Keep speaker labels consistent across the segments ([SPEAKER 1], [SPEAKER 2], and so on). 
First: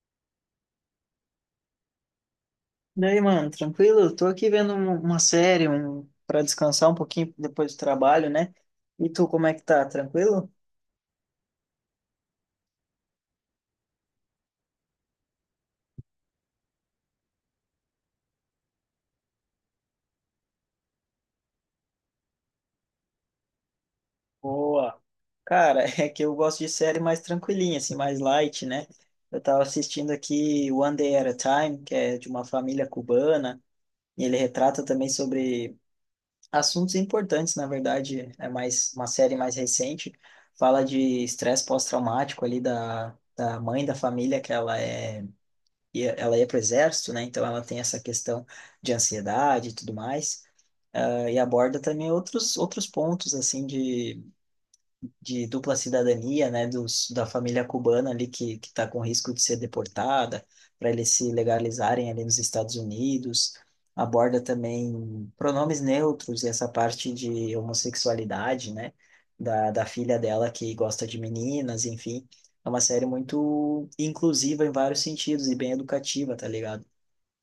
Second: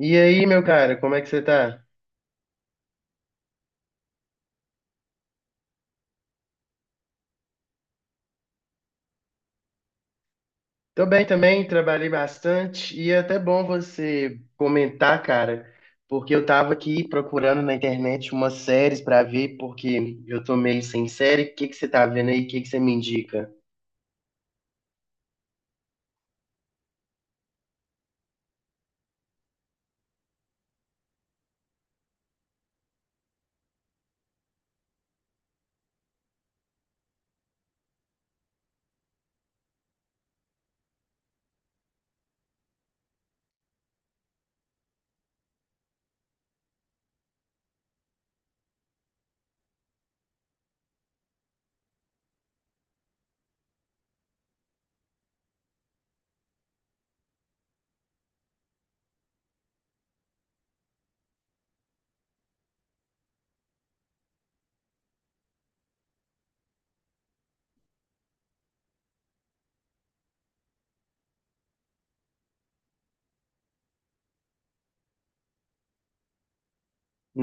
[SPEAKER 1] E aí, meu cara, como é que você tá?
[SPEAKER 2] Daí, mano, tranquilo? Tô aqui vendo uma série, um para descansar um pouquinho depois do trabalho, né? E tu, como é que tá? Tranquilo?
[SPEAKER 1] Tô bem também, trabalhei bastante e é até bom você comentar, cara, porque eu tava aqui procurando na internet umas séries pra ver, porque eu tô meio sem série. O que que você tá vendo aí? O que que você me indica?
[SPEAKER 2] Boa. Cara, é que eu gosto de série mais tranquilinha, assim, mais light, né? Eu tava assistindo aqui One Day at a Time, que é de uma família cubana, e ele retrata também sobre assuntos importantes. Na verdade, é mais uma série mais recente, fala de estresse pós-traumático ali da mãe da família, que ela é e ela ia para o exército, né? Então ela tem essa questão de ansiedade e tudo mais. E aborda também outros pontos assim de dupla cidadania, né? Da família cubana ali que está com risco de ser deportada para eles se legalizarem ali nos Estados Unidos. Aborda também pronomes neutros e essa parte de homossexualidade, né? Da filha dela que gosta de meninas, enfim. É uma série muito inclusiva em vários sentidos e bem educativa, tá ligado?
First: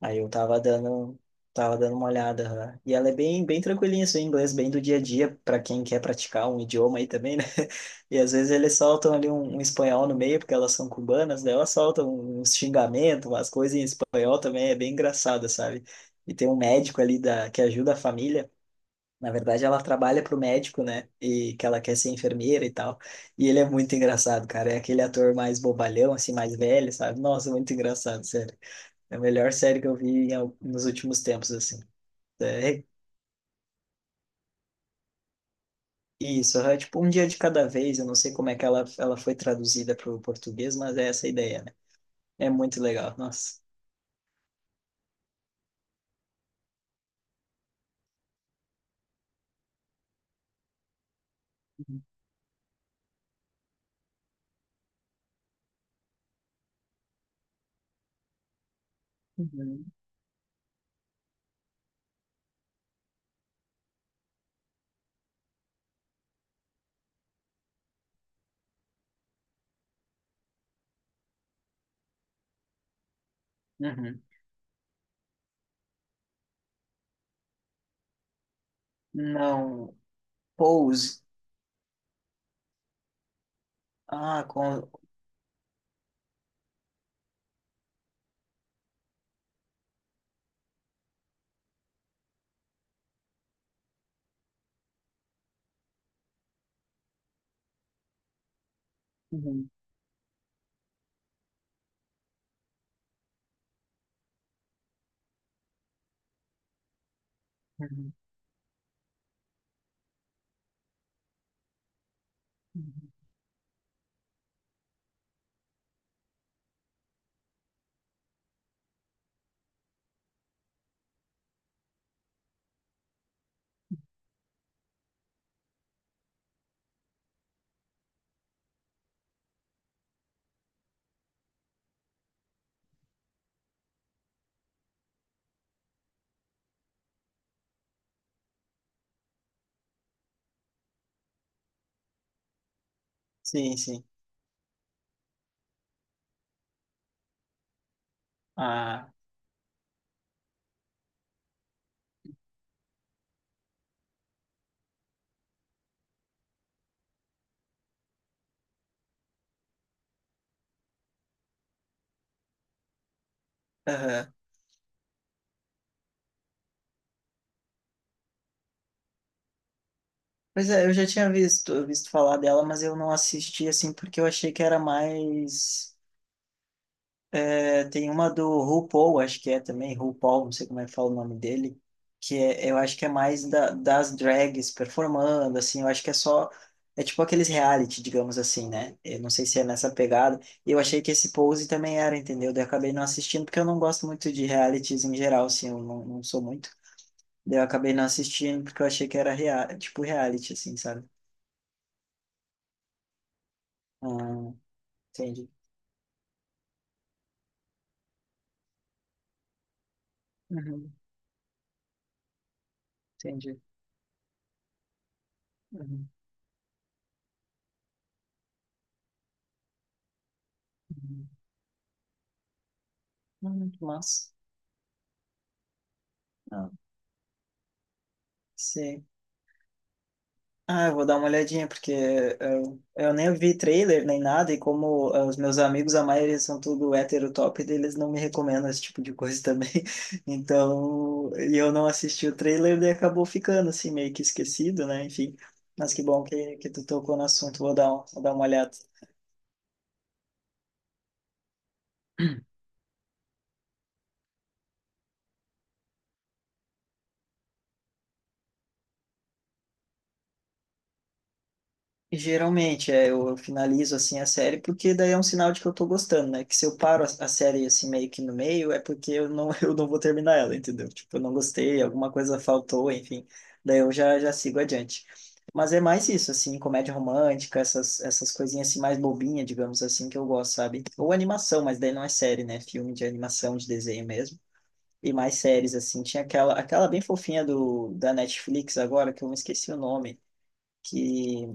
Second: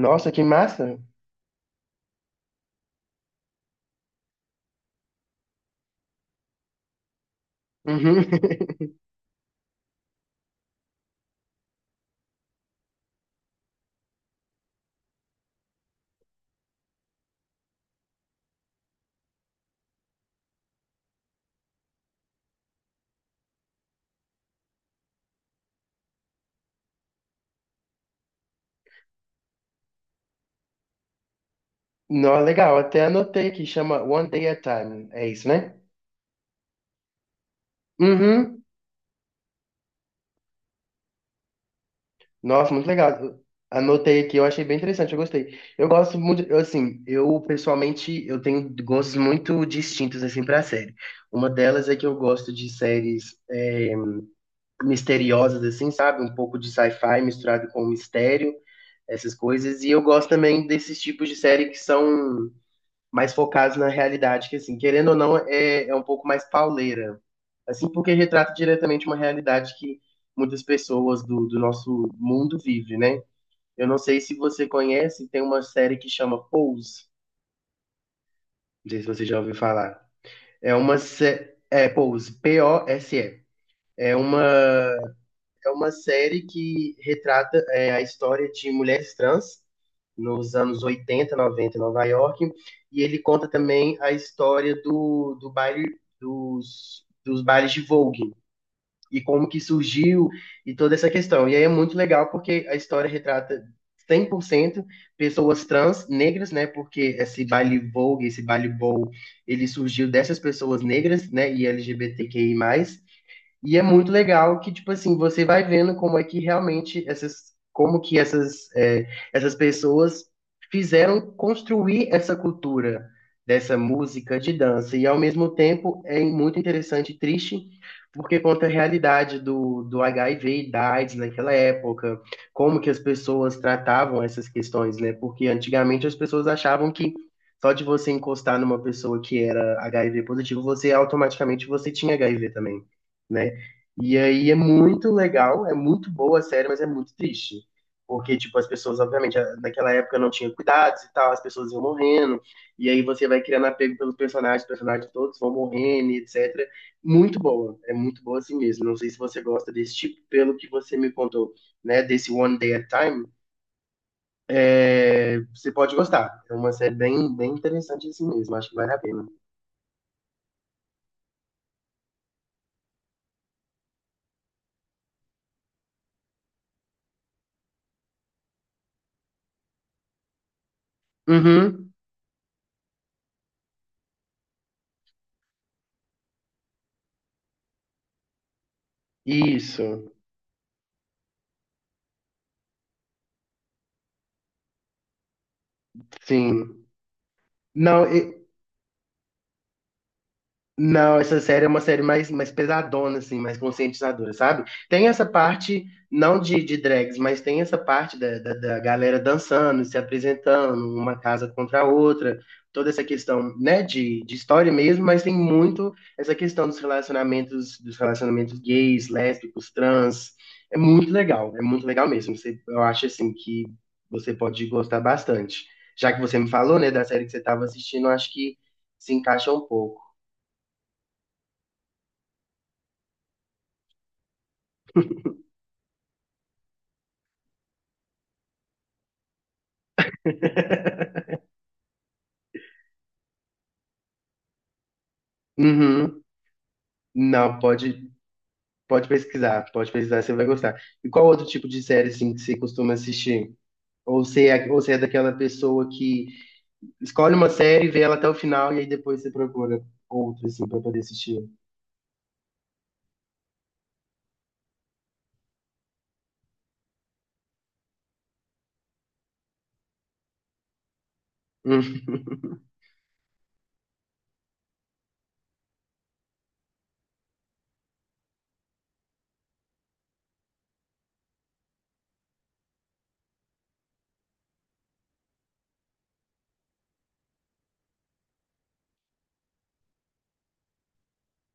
[SPEAKER 2] Aí eu
[SPEAKER 1] que massa!
[SPEAKER 2] tava dando uma olhada, né? E ela é bem, bem tranquilinha, assim, o inglês bem do dia a dia, para quem quer praticar um idioma aí também, né? E
[SPEAKER 1] Uhum.
[SPEAKER 2] às vezes eles soltam ali um espanhol no meio, porque elas são cubanas, daí elas soltam uns xingamentos, umas coisas em espanhol também, é bem engraçado, sabe? E tem um médico ali da, que ajuda a família. Na verdade, ela trabalha pro médico, né? E que ela quer ser enfermeira e tal. E ele é muito engraçado, cara. É aquele ator mais bobalhão, assim, mais velho, sabe? Nossa, muito engraçado, sério. É a melhor série que eu vi em nos últimos tempos, assim.
[SPEAKER 1] Não,
[SPEAKER 2] É,
[SPEAKER 1] legal,
[SPEAKER 2] é
[SPEAKER 1] até anotei aqui, chama One Day at a Time, é isso, né?
[SPEAKER 2] isso, é tipo um dia de cada vez. Eu não sei como é
[SPEAKER 1] Uhum.
[SPEAKER 2] que ela foi traduzida para o português, mas é essa a ideia, né? É
[SPEAKER 1] Nossa,
[SPEAKER 2] muito
[SPEAKER 1] muito
[SPEAKER 2] legal,
[SPEAKER 1] legal.
[SPEAKER 2] nossa.
[SPEAKER 1] Anotei aqui, eu achei bem interessante, eu gostei. Eu gosto muito, eu, assim, eu pessoalmente, eu tenho gostos muito distintos, assim, pra série. Uma delas é que eu gosto de séries misteriosas, assim, sabe? Um pouco de sci-fi misturado com mistério, essas coisas.
[SPEAKER 2] Uhum,
[SPEAKER 1] E eu gosto também desses tipos de série que são mais focados na realidade, que, assim, querendo ou não, é um pouco mais pauleira. Assim, porque retrata diretamente uma realidade que muitas pessoas do nosso mundo vivem, né? Eu não sei
[SPEAKER 2] uhum.
[SPEAKER 1] se você conhece, tem uma série que chama Pose. Não sei se você já ouviu
[SPEAKER 2] Não.
[SPEAKER 1] falar. É uma
[SPEAKER 2] Pose.
[SPEAKER 1] sé- é Pose, Pose. É uma
[SPEAKER 2] Ah, com.
[SPEAKER 1] é uma série que retrata a história de mulheres trans nos anos 80, 90 em Nova York, e ele conta também a história do baile dos bailes de Vogue. E como que
[SPEAKER 2] Uhum,
[SPEAKER 1] surgiu e toda essa questão. E aí é muito legal porque a história retrata 100% pessoas trans negras, né? Porque esse baile
[SPEAKER 2] uhum,
[SPEAKER 1] Vogue, esse baile Bowl, ele surgiu dessas pessoas negras, né? E LGBTQI+
[SPEAKER 2] uhum.
[SPEAKER 1] e é muito legal que, tipo assim, você vai vendo como é que realmente essas, como que essas, essas pessoas fizeram construir essa cultura dessa música de dança. E ao mesmo tempo é muito interessante e triste, porque conta a realidade do HIV e da AIDS naquela época, como que as pessoas tratavam essas questões, né? Porque antigamente as pessoas achavam que só de você encostar numa pessoa que era HIV positivo, você automaticamente você tinha HIV também, né?
[SPEAKER 2] Sim, sim.
[SPEAKER 1] E aí é muito legal, é muito boa a série, mas é muito triste. Porque, tipo, as pessoas,
[SPEAKER 2] Ah,
[SPEAKER 1] obviamente, naquela época não tinha cuidados e tal, as pessoas iam morrendo, e aí você vai criando apego pelos personagens, os personagens todos vão morrendo, e etc. Muito boa, é muito boa assim mesmo. Não sei se você gosta desse tipo, pelo que você me contou, né, desse One Day at a Time,
[SPEAKER 2] aham.
[SPEAKER 1] você pode gostar. É uma série bem, bem interessante assim mesmo, acho que vale a pena.
[SPEAKER 2] Pois é, eu já tinha visto falar dela, mas eu não assisti, assim, porque eu achei que era mais. É, tem uma do RuPaul, acho que é também, RuPaul, não sei como é que fala o nome dele,
[SPEAKER 1] Uhum,
[SPEAKER 2] que é, eu acho que é mais das drags performando, assim, eu acho que é só, é tipo aqueles reality, digamos assim, né? Eu não sei se é nessa
[SPEAKER 1] isso,
[SPEAKER 2] pegada, e eu achei que esse Pose também era, entendeu? Daí eu acabei não assistindo, porque eu não gosto muito de realities em geral, assim, eu não, não sou muito.
[SPEAKER 1] sim.
[SPEAKER 2] Daí eu acabei não
[SPEAKER 1] Não,
[SPEAKER 2] assistindo, porque eu achei que era rea tipo reality, assim, sabe?
[SPEAKER 1] não, essa série é uma série mais pesadona, assim, mais conscientizadora,
[SPEAKER 2] Ah,
[SPEAKER 1] sabe? Tem essa
[SPEAKER 2] entendi.
[SPEAKER 1] parte, não de drags, mas tem essa parte da galera dançando, se apresentando,
[SPEAKER 2] Uhum,
[SPEAKER 1] uma casa contra a outra, toda essa questão,
[SPEAKER 2] entendi.
[SPEAKER 1] né, de história mesmo, mas tem muito
[SPEAKER 2] Uhum,
[SPEAKER 1] essa questão dos relacionamentos gays, lésbicos, trans.
[SPEAKER 2] uhum.
[SPEAKER 1] É muito legal mesmo. Eu acho, assim, que
[SPEAKER 2] Massa.
[SPEAKER 1] você pode gostar bastante. Já que você me
[SPEAKER 2] Ah,
[SPEAKER 1] falou, né, da série que você estava assistindo, eu acho que
[SPEAKER 2] sim.
[SPEAKER 1] se encaixa um pouco.
[SPEAKER 2] Ah, eu vou dar uma olhadinha, porque eu nem vi trailer nem nada, e como os meus amigos, a maioria são tudo hétero top, eles não me recomendam esse tipo de coisa também. Então, e eu não assisti o trailer, e acabou ficando assim, meio que esquecido, né? Enfim, mas que
[SPEAKER 1] Uhum.
[SPEAKER 2] bom que tu tocou no assunto,
[SPEAKER 1] Não,
[SPEAKER 2] vou
[SPEAKER 1] pode,
[SPEAKER 2] vou dar uma olhada.
[SPEAKER 1] pode pesquisar, pode pesquisar, você vai gostar. E qual outro tipo de série assim, que você costuma assistir? Ou você é daquela pessoa que escolhe uma série, vê ela até o final e aí depois você procura outra assim para poder assistir?
[SPEAKER 2] Geralmente, é, eu finalizo assim a série porque daí é um sinal de que eu tô gostando, né? Que se eu paro a série assim meio que no meio é porque eu não, eu não vou terminar ela, entendeu? Tipo, eu não gostei, alguma
[SPEAKER 1] Hum.
[SPEAKER 2] coisa faltou, enfim. Daí eu já sigo adiante. Mas é mais isso, assim, comédia romântica, essas coisinhas assim mais bobinha, digamos assim, que eu gosto, sabe? Ou animação, mas daí não é série, né? Filme de animação, de desenho mesmo. E mais séries, assim. Tinha aquela bem fofinha da Netflix agora, que eu me esqueci o nome que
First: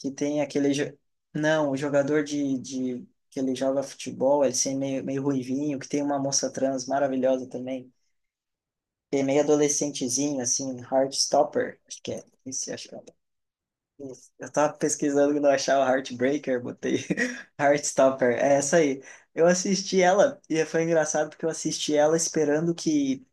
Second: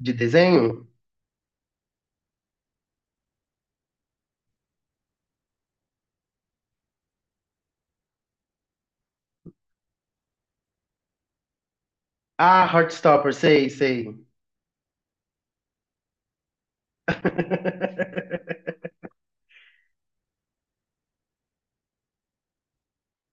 [SPEAKER 1] De
[SPEAKER 2] tem
[SPEAKER 1] desenho?
[SPEAKER 2] Não, o jogador de que ele joga futebol, ele assim, meio ruivinho, que tem uma moça trans maravilhosa também. Que é meio adolescentezinho, assim, Heartstopper, acho que é.
[SPEAKER 1] Ah,
[SPEAKER 2] Esse, acho que é.
[SPEAKER 1] Heartstopper, sei, sei.
[SPEAKER 2] Esse. Eu tava pesquisando que não achava Heartbreaker, botei Heartstopper, é essa aí. Eu assisti ela e foi engraçado porque eu assisti ela esperando que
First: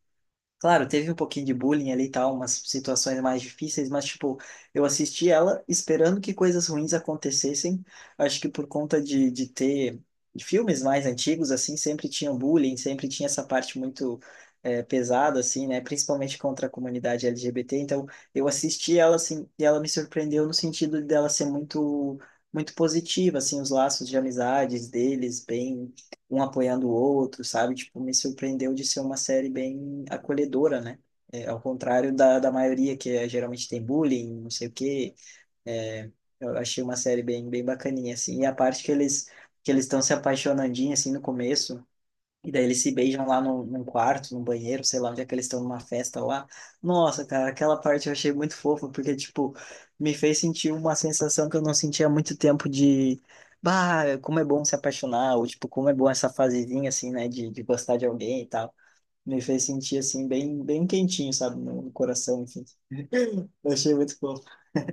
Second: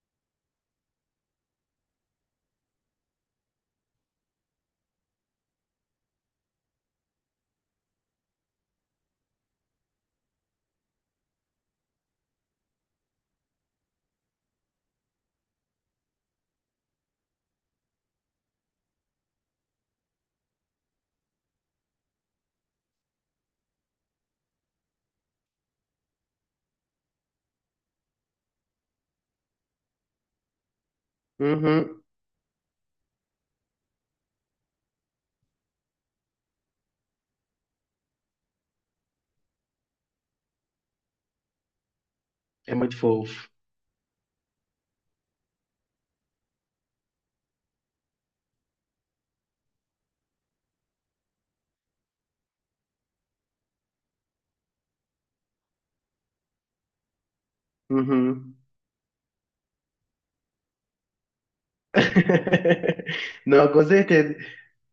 [SPEAKER 2] claro, teve um pouquinho de bullying ali e tal, umas situações mais difíceis, mas, tipo, eu assisti ela esperando que coisas ruins acontecessem. Acho que por conta de ter filmes mais antigos, assim, sempre tinha um bullying, sempre tinha essa parte muito pesada, assim, né? Principalmente contra a comunidade LGBT. Então, eu assisti ela, assim, e ela me surpreendeu no sentido dela ser muito, muito positiva, assim, os laços de amizades deles, bem um apoiando o outro, sabe? Tipo, me surpreendeu de ser uma série bem acolhedora, né? É, ao
[SPEAKER 1] Uhum.
[SPEAKER 2] contrário da maioria, que é, geralmente tem bullying, não sei o quê. É, eu achei uma série bem, bem bacaninha, assim. E a parte que eles estão se apaixonandinho, assim, no começo, e daí
[SPEAKER 1] É
[SPEAKER 2] eles se
[SPEAKER 1] muito
[SPEAKER 2] beijam lá
[SPEAKER 1] fofo.
[SPEAKER 2] no, num quarto, num banheiro, sei lá onde é que eles estão numa festa lá. Nossa, cara, aquela parte eu achei muito fofa, porque, tipo, me fez sentir uma sensação que eu não sentia há muito tempo de, bah, como é bom se apaixonar, ou, tipo, como é bom essa fasezinha, assim, né, de gostar de alguém e
[SPEAKER 1] Uhum.
[SPEAKER 2] tal. Me fez sentir, assim, bem, bem quentinho, sabe, no coração, enfim.
[SPEAKER 1] Não,
[SPEAKER 2] Eu
[SPEAKER 1] com
[SPEAKER 2] achei muito
[SPEAKER 1] certeza.
[SPEAKER 2] fofo.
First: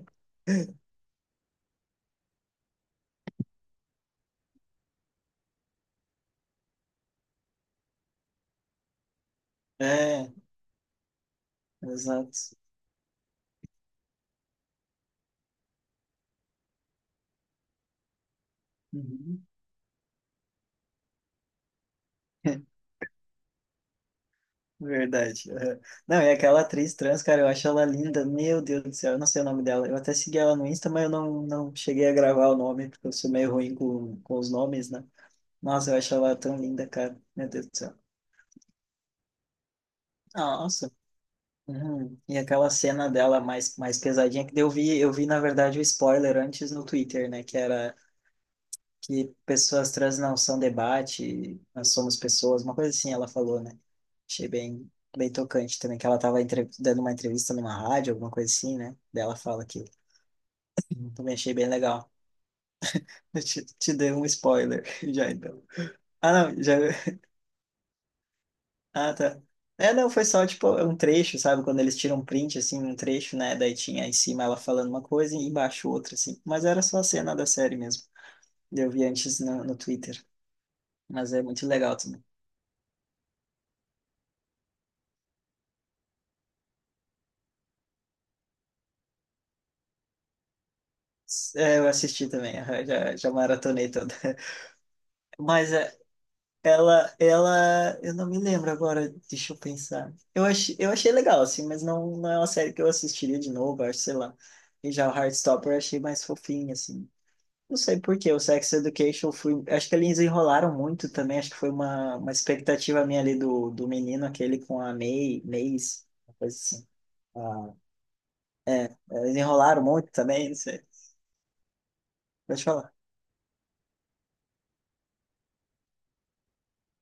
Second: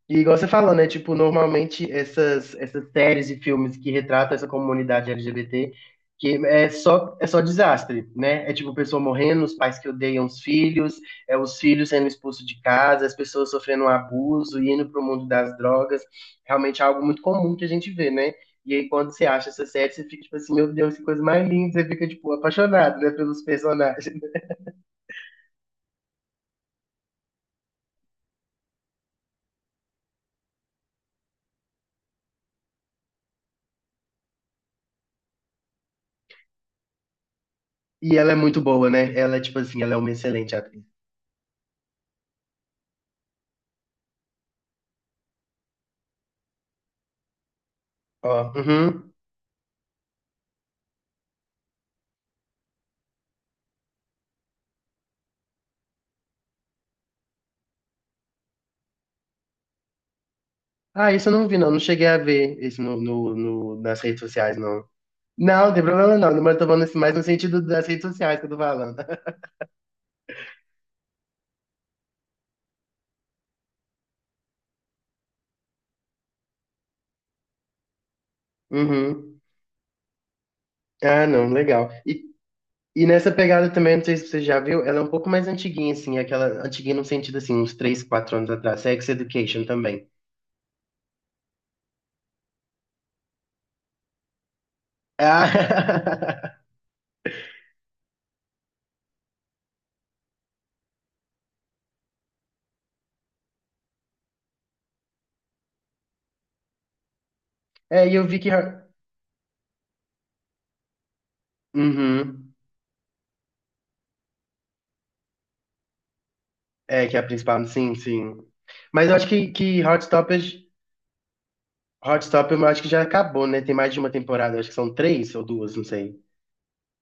[SPEAKER 1] E igual você falou, né? Tipo, normalmente essas séries e filmes que retratam essa comunidade LGBT, que é só desastre, né? É tipo pessoa morrendo, os pais que odeiam
[SPEAKER 2] É,
[SPEAKER 1] os filhos, é os filhos sendo expulsos
[SPEAKER 2] exato.
[SPEAKER 1] de casa, as pessoas sofrendo um abuso, indo pro mundo das drogas. Realmente é algo muito comum que a gente vê, né? E aí quando você
[SPEAKER 2] Uhum.
[SPEAKER 1] acha essa série, você fica tipo assim, meu Deus, que coisa mais linda, você fica tipo apaixonado, né, pelos personagens.
[SPEAKER 2] Verdade. Aham. Não, e aquela atriz trans, cara, eu acho ela linda. Meu Deus do céu, eu não sei o nome dela. Eu até segui ela no Insta, mas eu não, não cheguei a gravar o nome, porque eu sou meio ruim com os nomes, né? Nossa, eu acho ela tão linda, cara. Meu Deus do céu.
[SPEAKER 1] E ela é muito boa, né? Ela, tipo assim, ela é uma excelente atriz.
[SPEAKER 2] Nossa. Uhum. E aquela cena dela mais, mais pesadinha, que daí eu vi, na verdade, o spoiler antes no Twitter, né? Que era
[SPEAKER 1] Ó, uhum.
[SPEAKER 2] que pessoas trans não são debate, nós somos pessoas, uma coisa assim ela falou, né? Achei bem, bem tocante também, que ela estava dando uma entrevista numa rádio, alguma coisa assim, né? Daí ela fala aquilo.
[SPEAKER 1] Ah, isso eu
[SPEAKER 2] Também
[SPEAKER 1] não
[SPEAKER 2] achei
[SPEAKER 1] vi,
[SPEAKER 2] bem
[SPEAKER 1] não. Não cheguei
[SPEAKER 2] legal.
[SPEAKER 1] a ver isso
[SPEAKER 2] Eu te
[SPEAKER 1] nas
[SPEAKER 2] dei
[SPEAKER 1] redes
[SPEAKER 2] um
[SPEAKER 1] sociais, não.
[SPEAKER 2] spoiler já então.
[SPEAKER 1] Não, não tem problema
[SPEAKER 2] Ah,
[SPEAKER 1] não. Mas eu
[SPEAKER 2] não,
[SPEAKER 1] tô
[SPEAKER 2] já.
[SPEAKER 1] falando assim, mais no sentido das redes sociais que eu tô falando.
[SPEAKER 2] Ah, tá. É, não, foi só tipo um trecho, sabe? Quando eles tiram um print, assim, um trecho, né? Daí tinha em cima ela falando uma coisa e embaixo outra, assim. Mas era só a cena da série mesmo. Eu vi antes
[SPEAKER 1] Uhum.
[SPEAKER 2] no Twitter.
[SPEAKER 1] Ah,
[SPEAKER 2] Mas é
[SPEAKER 1] não,
[SPEAKER 2] muito
[SPEAKER 1] legal.
[SPEAKER 2] legal
[SPEAKER 1] E,
[SPEAKER 2] também.
[SPEAKER 1] e nessa pegada também, não sei se você já viu, ela é um pouco mais antiguinha, assim, aquela antiguinha no sentido assim, uns 3, 4 anos atrás. Sex Education também.
[SPEAKER 2] É, eu assisti também, aham, já maratonei toda. Mas é,
[SPEAKER 1] Ah,
[SPEAKER 2] ela, eu não me lembro agora, deixa eu pensar. Eu achei legal, assim, mas não é uma série que eu assistiria de novo, acho, sei lá. E já o Heartstopper eu achei mais fofinho, assim. Não sei
[SPEAKER 1] e
[SPEAKER 2] por
[SPEAKER 1] eu
[SPEAKER 2] quê,
[SPEAKER 1] vi
[SPEAKER 2] o
[SPEAKER 1] que.
[SPEAKER 2] Sex Education fui, acho que eles enrolaram muito também, acho que foi uma
[SPEAKER 1] Uhum.
[SPEAKER 2] expectativa minha ali do menino aquele com a May, Maze, uma coisa assim.
[SPEAKER 1] É, que é a principal,
[SPEAKER 2] Ah,
[SPEAKER 1] sim, sim. Mas eu acho
[SPEAKER 2] eles
[SPEAKER 1] que,
[SPEAKER 2] enrolaram
[SPEAKER 1] que Hot
[SPEAKER 2] muito também, não
[SPEAKER 1] Topic,
[SPEAKER 2] sei.
[SPEAKER 1] Hot Topic, eu acho que
[SPEAKER 2] Pode
[SPEAKER 1] já acabou, né? Tem mais de uma temporada, acho que são três ou duas, não sei.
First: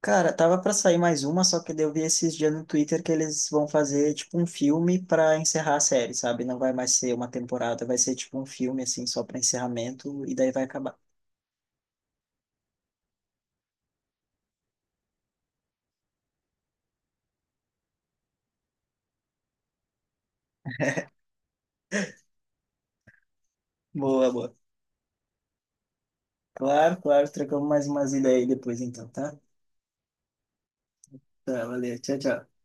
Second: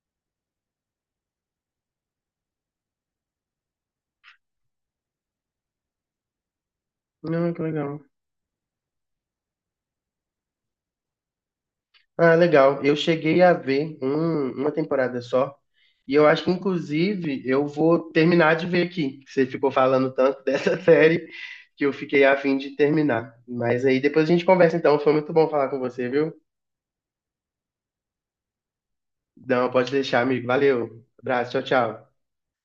[SPEAKER 2] Cara, tava pra sair mais uma, só que daí eu vi esses dias no Twitter que eles vão fazer tipo um filme pra encerrar a série, sabe? Não vai mais ser uma
[SPEAKER 1] Não, que
[SPEAKER 2] temporada, vai
[SPEAKER 1] legal.
[SPEAKER 2] ser tipo um filme assim só pra encerramento e daí vai acabar.
[SPEAKER 1] Ah, legal. Eu cheguei a ver uma temporada só. E eu acho que, inclusive, eu vou terminar de ver aqui. Você ficou falando tanto dessa série que eu fiquei a fim de terminar. Mas aí depois a
[SPEAKER 2] Boa,
[SPEAKER 1] gente
[SPEAKER 2] boa.
[SPEAKER 1] conversa, então. Foi muito bom falar com você, viu?
[SPEAKER 2] Claro, claro, trocamos mais umas ideias aí depois então, tá?
[SPEAKER 1] Não, pode deixar, amigo. Valeu. Abraço, tchau,
[SPEAKER 2] Tá, valeu.
[SPEAKER 1] tchau.
[SPEAKER 2] Tchau, tchau.